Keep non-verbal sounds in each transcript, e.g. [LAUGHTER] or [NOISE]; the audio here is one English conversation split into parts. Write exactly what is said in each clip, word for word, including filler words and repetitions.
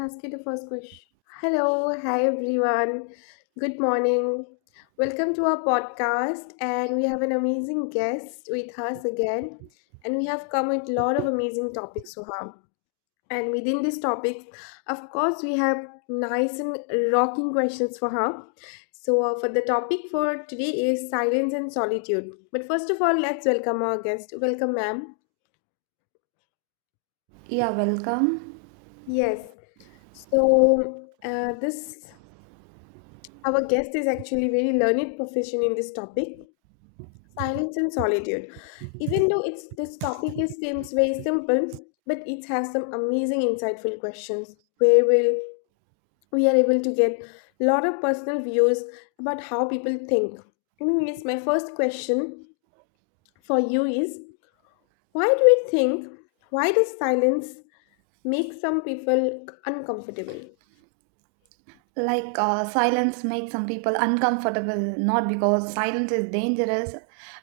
Ask you the first question. Hello, hi everyone. Good morning. Welcome to our podcast, and we have an amazing guest with us again, and we have come with a lot of amazing topics, Soham. And within these topics, of course, we have nice and rocking questions for her. So, uh, for the topic for today is silence and solitude. But first of all, let's welcome our guest. Welcome, ma'am. Yeah, welcome. Yes. So, uh, this Our guest is actually very learned profession in this topic, silence and solitude. Even though it's this topic is seems very simple, but it has some amazing insightful questions where will we are able to get a lot of personal views about how people think. Anyways, my first question for you is why do we think why does silence make some people uncomfortable? Like, uh, silence makes some people uncomfortable, not because silence is dangerous,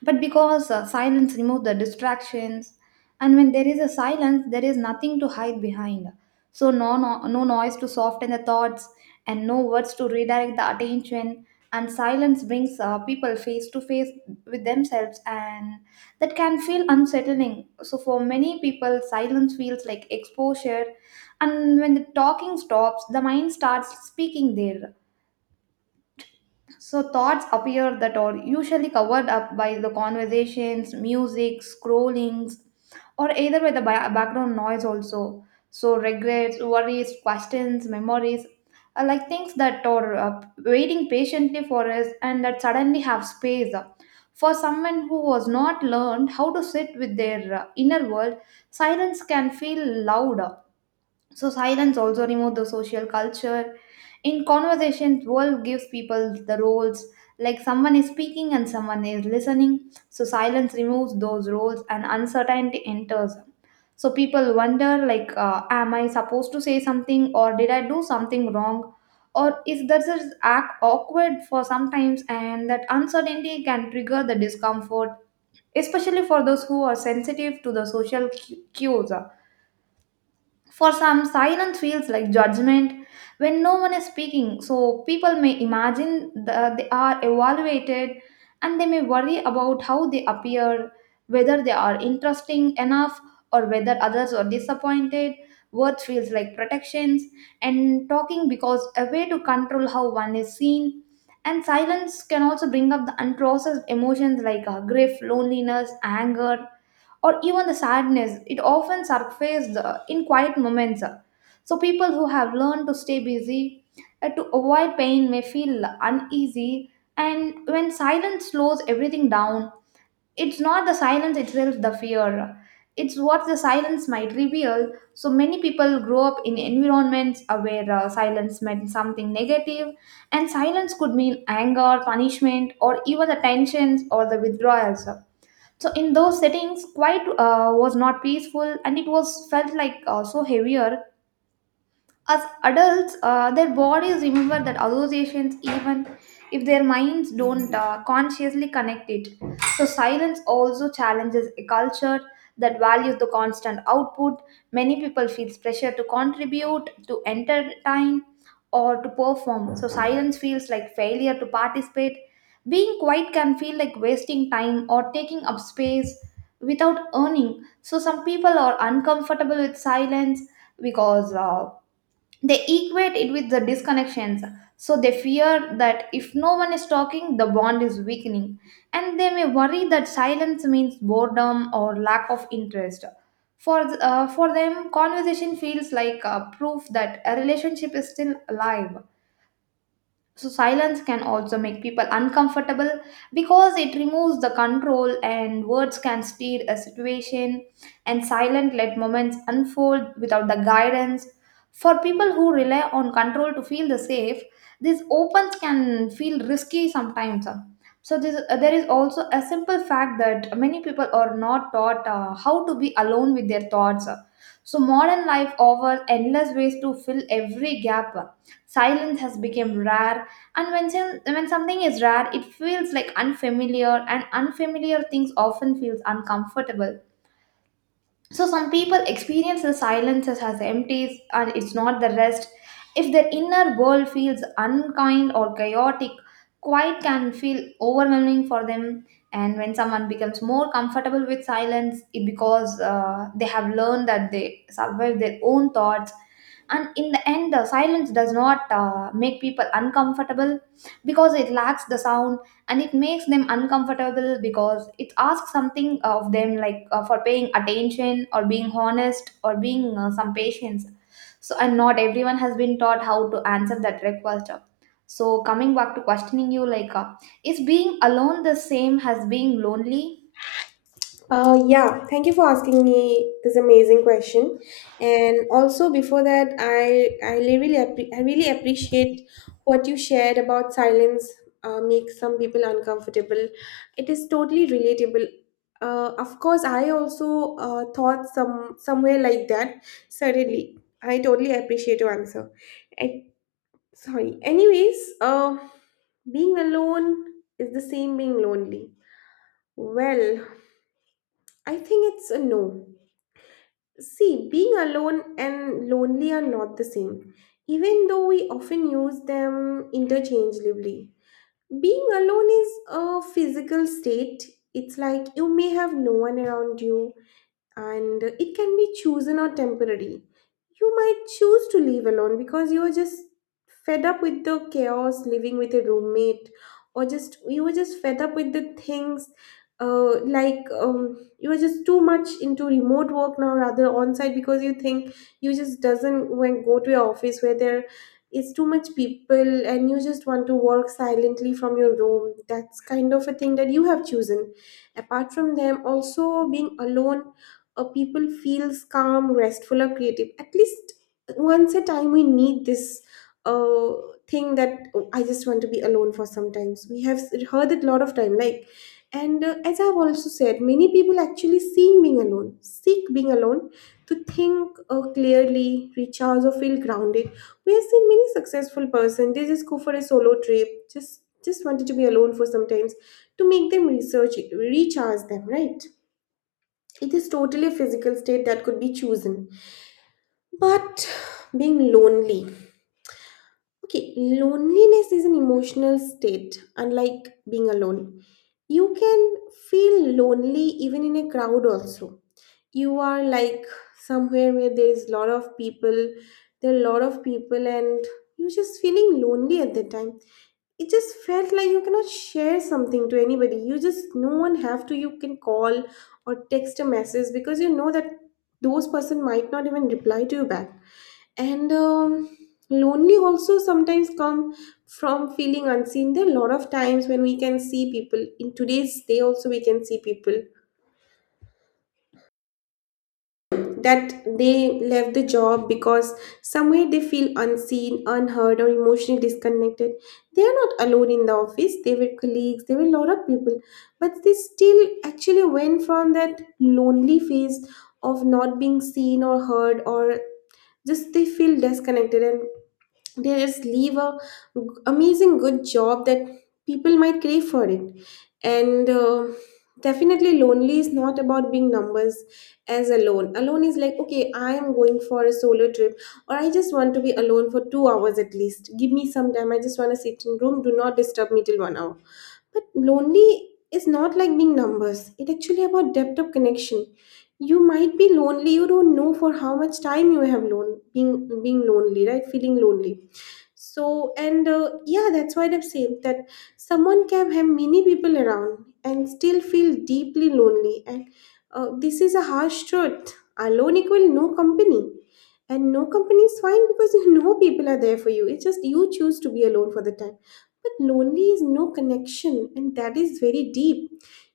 but because uh, silence removes the distractions. And when there is a silence, there is nothing to hide behind. So, no, no, no noise to soften the thoughts, and no words to redirect the attention. And silence brings uh, people face to face with themselves, and that can feel unsettling. So, for many people, silence feels like exposure, and when the talking stops, the mind starts speaking there, so thoughts appear that are usually covered up by the conversations, music, scrollings, or either by the ba- background noise also. So regrets, worries, questions, memories are like things that are uh, waiting patiently for us and that suddenly have space. For someone who was not learned how to sit with their uh, inner world, silence can feel loud. So silence also removes the social culture. In conversations, world gives people the roles, like someone is speaking and someone is listening. So silence removes those roles and uncertainty enters. So people wonder, like, uh, am I supposed to say something, or did I do something wrong? Or is this is act awkward for sometimes, and that uncertainty can trigger the discomfort, especially for those who are sensitive to the social cu- cues. For some, silence feels like judgment. When no one is speaking, so people may imagine that they are evaluated, and they may worry about how they appear, whether they are interesting enough or whether others are disappointed. Words feels like protections, and talking because a way to control how one is seen. And silence can also bring up the unprocessed emotions, like uh, grief, loneliness, anger, or even the sadness. It often surfaces uh, in quiet moments. So, people who have learned to stay busy uh, to avoid pain may feel uneasy, and when silence slows everything down, it's not the silence itself the fear. It's what the silence might reveal. So many people grow up in environments uh, where uh, silence meant something negative, and silence could mean anger, punishment, or even the tensions or the withdrawals. So in those settings, quiet uh, was not peaceful, and it was felt like uh, so heavier. As adults, uh, their bodies remember that associations, even if their minds don't uh, consciously connect it. So, silence also challenges a culture that values the constant output. Many people feel pressure to contribute, to entertain, or to perform. So, silence feels like failure to participate. Being quiet can feel like wasting time or taking up space without earning. So, some people are uncomfortable with silence because uh, they equate it with the disconnections, so they fear that if no one is talking, the bond is weakening, and they may worry that silence means boredom or lack of interest. For th- uh, for them, conversation feels like uh, proof that a relationship is still alive. So silence can also make people uncomfortable because it removes the control, and words can steer a situation, and silent let moments unfold without the guidance. For people who rely on control to feel the safe, these opens can feel risky sometimes. So this, uh, there is also a simple fact that many people are not taught uh, how to be alone with their thoughts. So modern life offers endless ways to fill every gap. Silence has become rare, and when, some- when something is rare, it feels like unfamiliar, and unfamiliar things often feels uncomfortable. So some people experience the silences as empties, and it's not the rest. If their inner world feels unkind or chaotic, quiet can feel overwhelming for them. And when someone becomes more comfortable with silence, it because uh, they have learned that they survive their own thoughts. And in the end, the silence does not uh, make people uncomfortable because it lacks the sound, and it makes them uncomfortable because it asks something of them, like uh, for paying attention or being honest or being uh, some patience. So and not everyone has been taught how to answer that request. So coming back to questioning you, like uh, is being alone the same as being lonely? Uh, yeah, thank you for asking me this amazing question. And also before that, I I really appre- I really appreciate what you shared about silence uh, makes some people uncomfortable. It is totally relatable. Uh, of course, I also uh, thought some somewhere like that. Certainly, I totally appreciate your answer. And, sorry. Anyways, uh, being alone is the same being lonely. Well, I think it's a no. See, being alone and lonely are not the same, even though we often use them interchangeably. Being alone is a physical state. It's like you may have no one around you, and it can be chosen or temporary. You might choose to leave alone because you are just fed up with the chaos living with a roommate, or just you were just fed up with the things. Uh, like um, you are just too much into remote work now rather on site because you think you just doesn't when go to your office where there is too much people and you just want to work silently from your room. That's kind of a thing that you have chosen. Apart from them also being alone or people feels calm, restful or creative. At least once a time we need this uh, thing that, "Oh, I just want to be alone for some times." We have heard it a lot of time, like. And uh, as I've also said, many people actually seek being alone, seek being alone to think uh, clearly, recharge or feel grounded. We have seen many successful person. They just go for a solo trip, just just wanted to be alone for some times to make them research, recharge them, right? It is totally a physical state that could be chosen. But being lonely. Okay, loneliness is an emotional state, unlike being alone. You can feel lonely even in a crowd, also. You are like somewhere where there is a lot of people. There are a lot of people and you're just feeling lonely at that time. It just felt like you cannot share something to anybody. You just no one have to you can call or text a message because you know that those person might not even reply to you back. And um, lonely also sometimes come from feeling unseen. There are a lot of times when we can see people in today's day. Also we can see people that they left the job because somewhere they feel unseen, unheard, or emotionally disconnected. They are not alone in the office. There were colleagues, there were a lot of people, but they still actually went from that lonely phase of not being seen or heard, or just they feel disconnected. And they just leave a amazing good job that people might crave for it. And uh, definitely lonely is not about being numbers. As alone, alone is like, okay, I am going for a solo trip, or I just want to be alone for two hours. At least give me some time. I just want to sit in room. Do not disturb me till one hour. But lonely is not like being numbers. It actually about depth of connection. You might be lonely. You don't know for how much time you have lone being being lonely, right? Feeling lonely. So, and uh, yeah, that's what I have said, that someone can have many people around and still feel deeply lonely. And uh, this is a harsh truth. Alone equal no company. And no company is fine because [LAUGHS] you know people are there for you. It's just you choose to be alone for the time. But lonely is no connection, and that is very deep.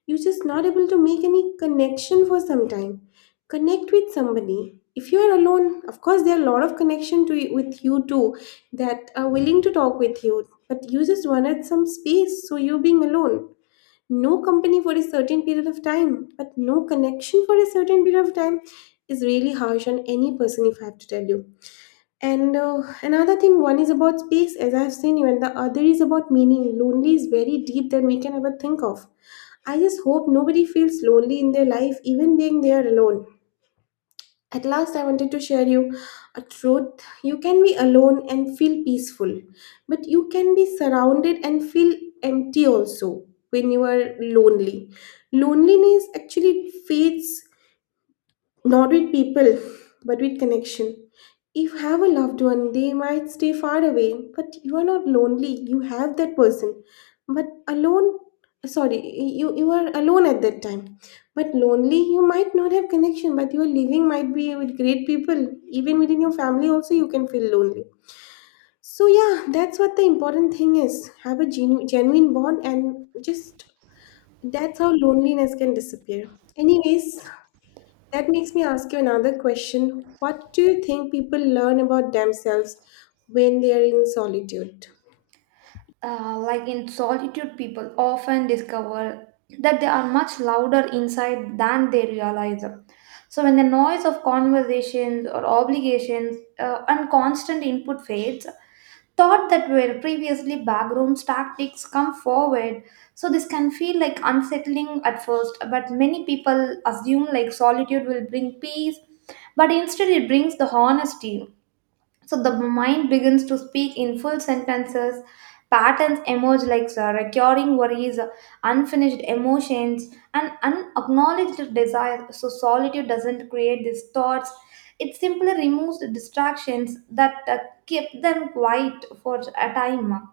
You're just not able to make any connection for some time. Connect with somebody. If you are alone, of course, there are a lot of connection to with you too that are willing to talk with you, but you just wanted some space, so you being alone. No company for a certain period of time, but no connection for a certain period of time is really harsh on any person, if I have to tell you. And uh, another thing, one is about space, as I've seen you, and the other is about meaning. Lonely is very deep than we can ever think of. I just hope nobody feels lonely in their life, even being there alone. At last, I wanted to share you a truth. You can be alone and feel peaceful, but you can be surrounded and feel empty also when you are lonely. Loneliness actually fades not with people, but with connection. If you have a loved one, they might stay far away, but you are not lonely. You have that person. But alone, sorry, you, you are alone at that time. But lonely, you might not have connection, but your living might be with great people. Even within your family, also, you can feel lonely. So, yeah, that's what the important thing is. Have a genu- genuine bond, and just that's how loneliness can disappear. Anyways, that makes me ask you another question. What do you think people learn about themselves when they are in solitude? Uh, like In solitude, people often discover that they are much louder inside than they realize. So, when the noise of conversations or obligations uh, and constant input fades, thought that were previously backroom tactics come forward. So, this can feel like unsettling at first, but many people assume like solitude will bring peace, but instead, it brings the honesty, so the mind begins to speak in full sentences. Patterns emerge, like uh, recurring worries, uh, unfinished emotions, and unacknowledged desires. So solitude doesn't create these thoughts. It simply removes the distractions that uh, keep them quiet for a time.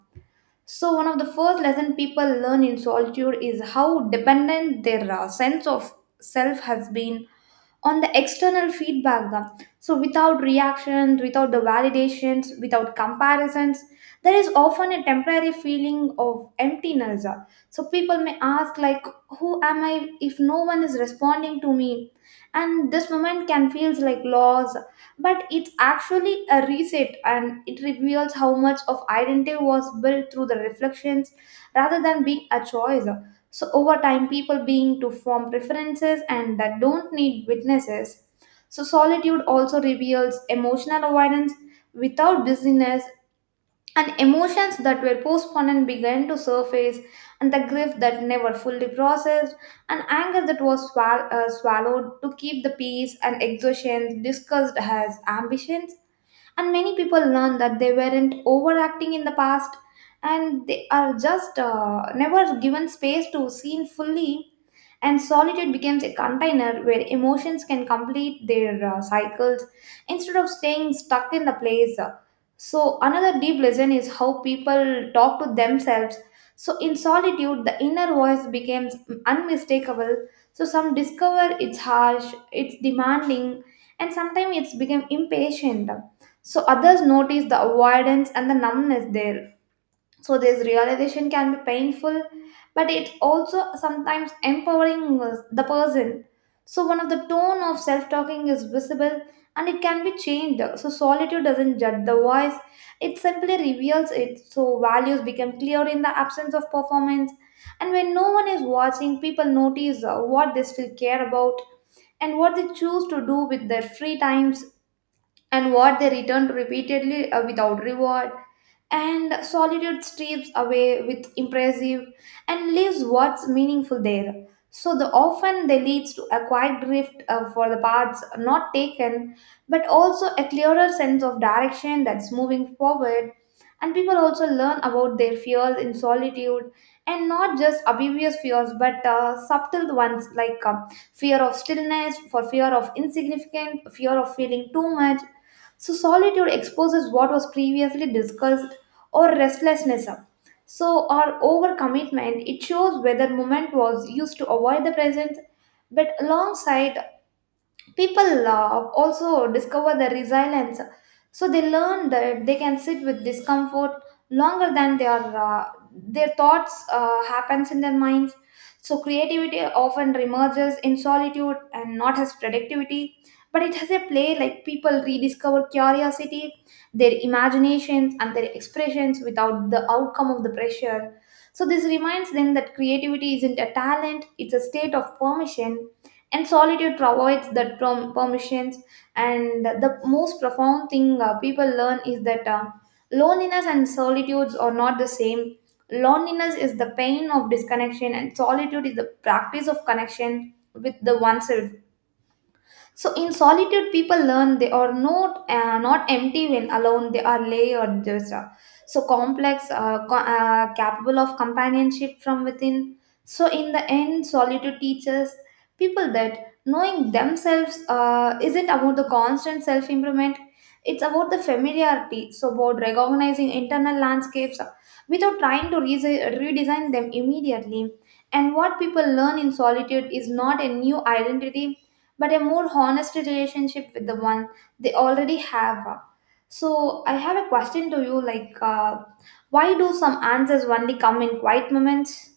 So one of the first lesson people learn in solitude is how dependent their uh, sense of self has been on the external feedback da. So without reactions, without the validations, without comparisons, there is often a temporary feeling of emptiness da. So people may ask, like, who am I if no one is responding to me? And this moment can feels like loss, but it's actually a reset, and it reveals how much of identity was built through the reflections rather than being a choice. So over time, people being to form preferences and that don't need witnesses. So solitude also reveals emotional avoidance without busyness, and emotions that were postponed began to surface, and the grief that never fully processed, and anger that was swal- uh, swallowed to keep the peace, and exhaustion discussed as ambitions. And many people learn that they weren't overacting in the past, and they are just uh, never given space to seen fully. And solitude becomes a container where emotions can complete their uh, cycles instead of staying stuck in the place. So, another deep lesson is how people talk to themselves. So, in solitude, the inner voice becomes unmistakable. So, some discover it's harsh, it's demanding, and sometimes it's become impatient. So, others notice the avoidance and the numbness there. So this realization can be painful, but it also sometimes empowering uh, the person. So one of the tone of self-talking is visible and it can be changed. So solitude doesn't judge the voice, it simply reveals it. So values become clear in the absence of performance, and when no one is watching, people notice uh, what they still care about and what they choose to do with their free times and what they return to repeatedly uh, without reward. And solitude strips away with impressive and leaves what's meaningful there. So the often they leads to a quiet drift uh, for the paths not taken, but also a clearer sense of direction that's moving forward. And people also learn about their fears in solitude, and not just obvious fears, but uh, subtle ones, like uh, fear of stillness, for fear of insignificant, fear of feeling too much. So solitude exposes what was previously discussed or restlessness up. So our overcommitment, it shows whether moment was used to avoid the present, but alongside people uh, also discover their resilience. So they learn that they can sit with discomfort longer than their uh, their thoughts uh, happens in their minds. So creativity often emerges in solitude, and not as productivity, but it has a play, like people rediscover curiosity, their imaginations and their expressions without the outcome of the pressure. So this reminds them that creativity isn't a talent, it's a state of permission, and solitude provides that prom- permissions. And the most profound thing uh, people learn is that uh, loneliness and solitudes are not the same. Loneliness is the pain of disconnection, and solitude is the practice of connection with the oneself. So in solitude, people learn they are not uh, not empty when alone. They are layered, just uh, so complex, uh, co- uh, capable of companionship from within. So in the end, solitude teaches people that knowing themselves uh, isn't about the constant self improvement. It's about the familiarity. So about recognizing internal landscapes uh, without trying to resi- redesign them immediately. And what people learn in solitude is not a new identity, but a more honest relationship with the one they already have. So I have a question to you, like uh, why do some answers only come in quiet moments?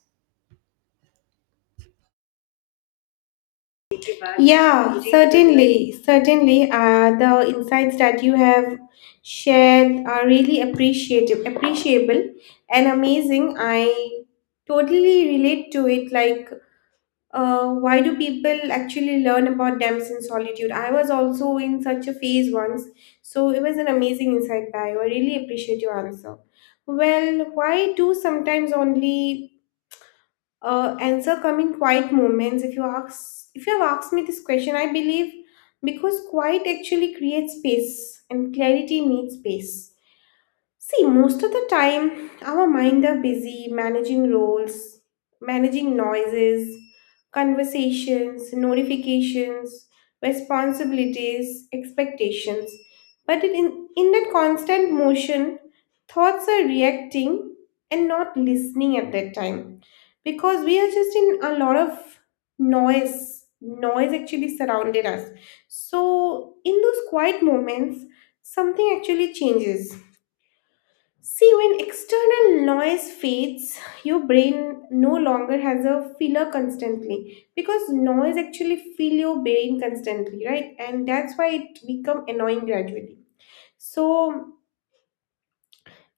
Yeah, certainly, certainly. Uh, the insights that you have shared are really appreciative, appreciable, and amazing. I totally relate to it. Like uh, why do people actually learn about dams in solitude? I was also in such a phase once, so it was an amazing insight by. I really appreciate your answer. Well, why do sometimes only uh, answer come in quiet moments? If you ask, if you have asked me this question, I believe because quiet actually creates space and clarity needs space. See, most of the time, our mind are busy managing roles, managing noises, conversations, notifications, responsibilities, expectations. But in, in that constant motion, thoughts are reacting and not listening at that time because we are just in a lot of noise. Noise actually surrounded us. So, in those quiet moments, something actually changes. See, when external noise fades, your brain no longer has a filler constantly because noise actually fill your brain constantly, right? And that's why it become annoying gradually. So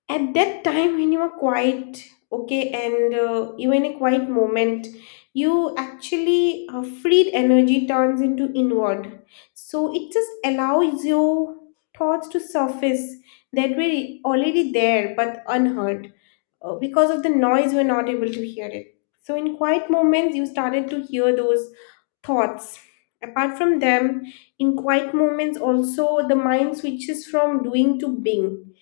at that time when you are quiet, okay, and uh, you in a quiet moment, you actually uh, freed energy turns into inward. So it just allows your thoughts to surface that were already there but unheard uh, because of the noise, we're not able to hear it. So, in quiet moments, you started to hear those thoughts. Apart from them, in quiet moments, also the mind switches from doing to being.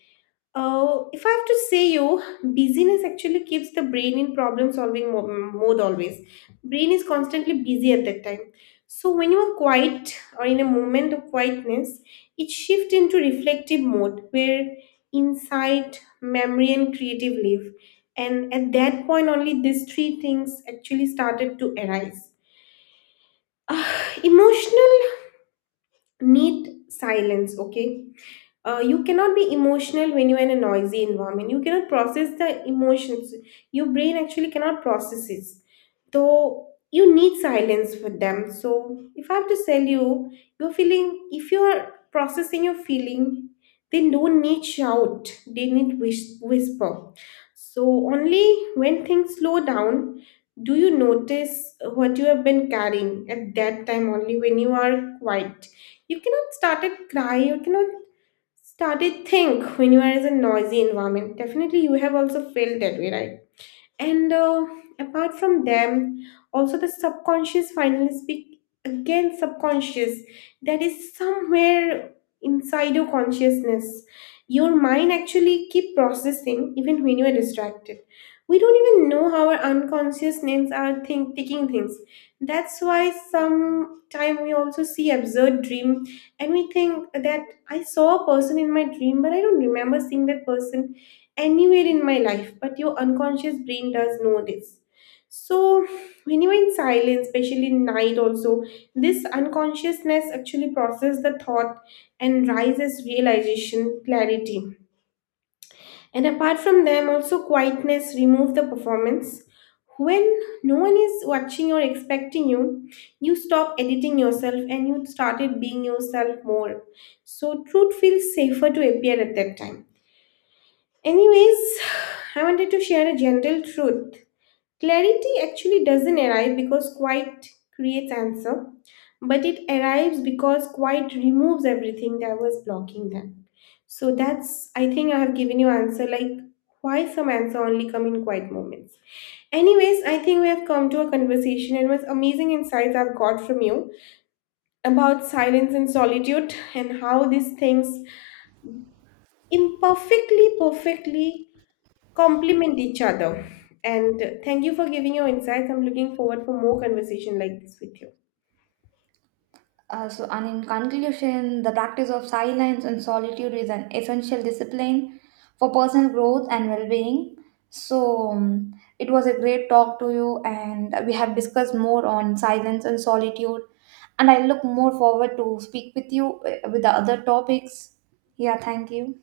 uh, If I have to say you, busyness actually keeps the brain in problem solving mo- mode always. Brain is constantly busy at that time. So when you are quiet or in a moment of quietness, it shifts into reflective mode where insight, memory, and creative live. And at that point, only these three things actually started to arise. Emotional need silence, okay? Uh, you cannot be emotional when you're in a noisy environment. You cannot process the emotions. Your brain actually cannot process it. So you need silence for them. So if I have to tell you, you're feeling, if you're processing your feeling, they don't need shout, they need whis- whisper. So only when things slow down do you notice what you have been carrying. At that time only when you are quiet, you cannot start and cry. You cannot started think when you are in a noisy environment. Definitely you have also felt that way, right? And uh, apart from them, also the subconscious finally speak again. Subconscious that is somewhere inside your consciousness. Your mind actually keep processing even when you are distracted. We don't even know how our unconscious names are think, taking things. That's why sometime we also see absurd dream, and we think that I saw a person in my dream, but I don't remember seeing that person anywhere in my life, but your unconscious brain does know this. So, when you're in silence, especially in night, also, this unconsciousness actually process the thought and rises realization, clarity. And apart from them, also quietness remove the performance. When no one is watching or expecting you, you stop editing yourself and you started being yourself more. So truth feels safer to appear at that time. Anyways, I wanted to share a gentle truth. Clarity actually doesn't arrive because quiet creates answer, but it arrives because quiet removes everything that was blocking them. So that's I think I have given you answer like why some answer only come in quiet moments. Anyways, I think we have come to a conversation and was amazing insights I've got from you about silence and solitude and how these things imperfectly perfectly complement each other. And thank you for giving your insights. I'm looking forward for more conversation like this with you. Uh, so and in conclusion, the practice of silence and solitude is an essential discipline for personal growth and well-being. So um, it was a great talk to you, and we have discussed more on silence and solitude, and I look more forward to speak with you uh, with the other topics. Yeah, thank you.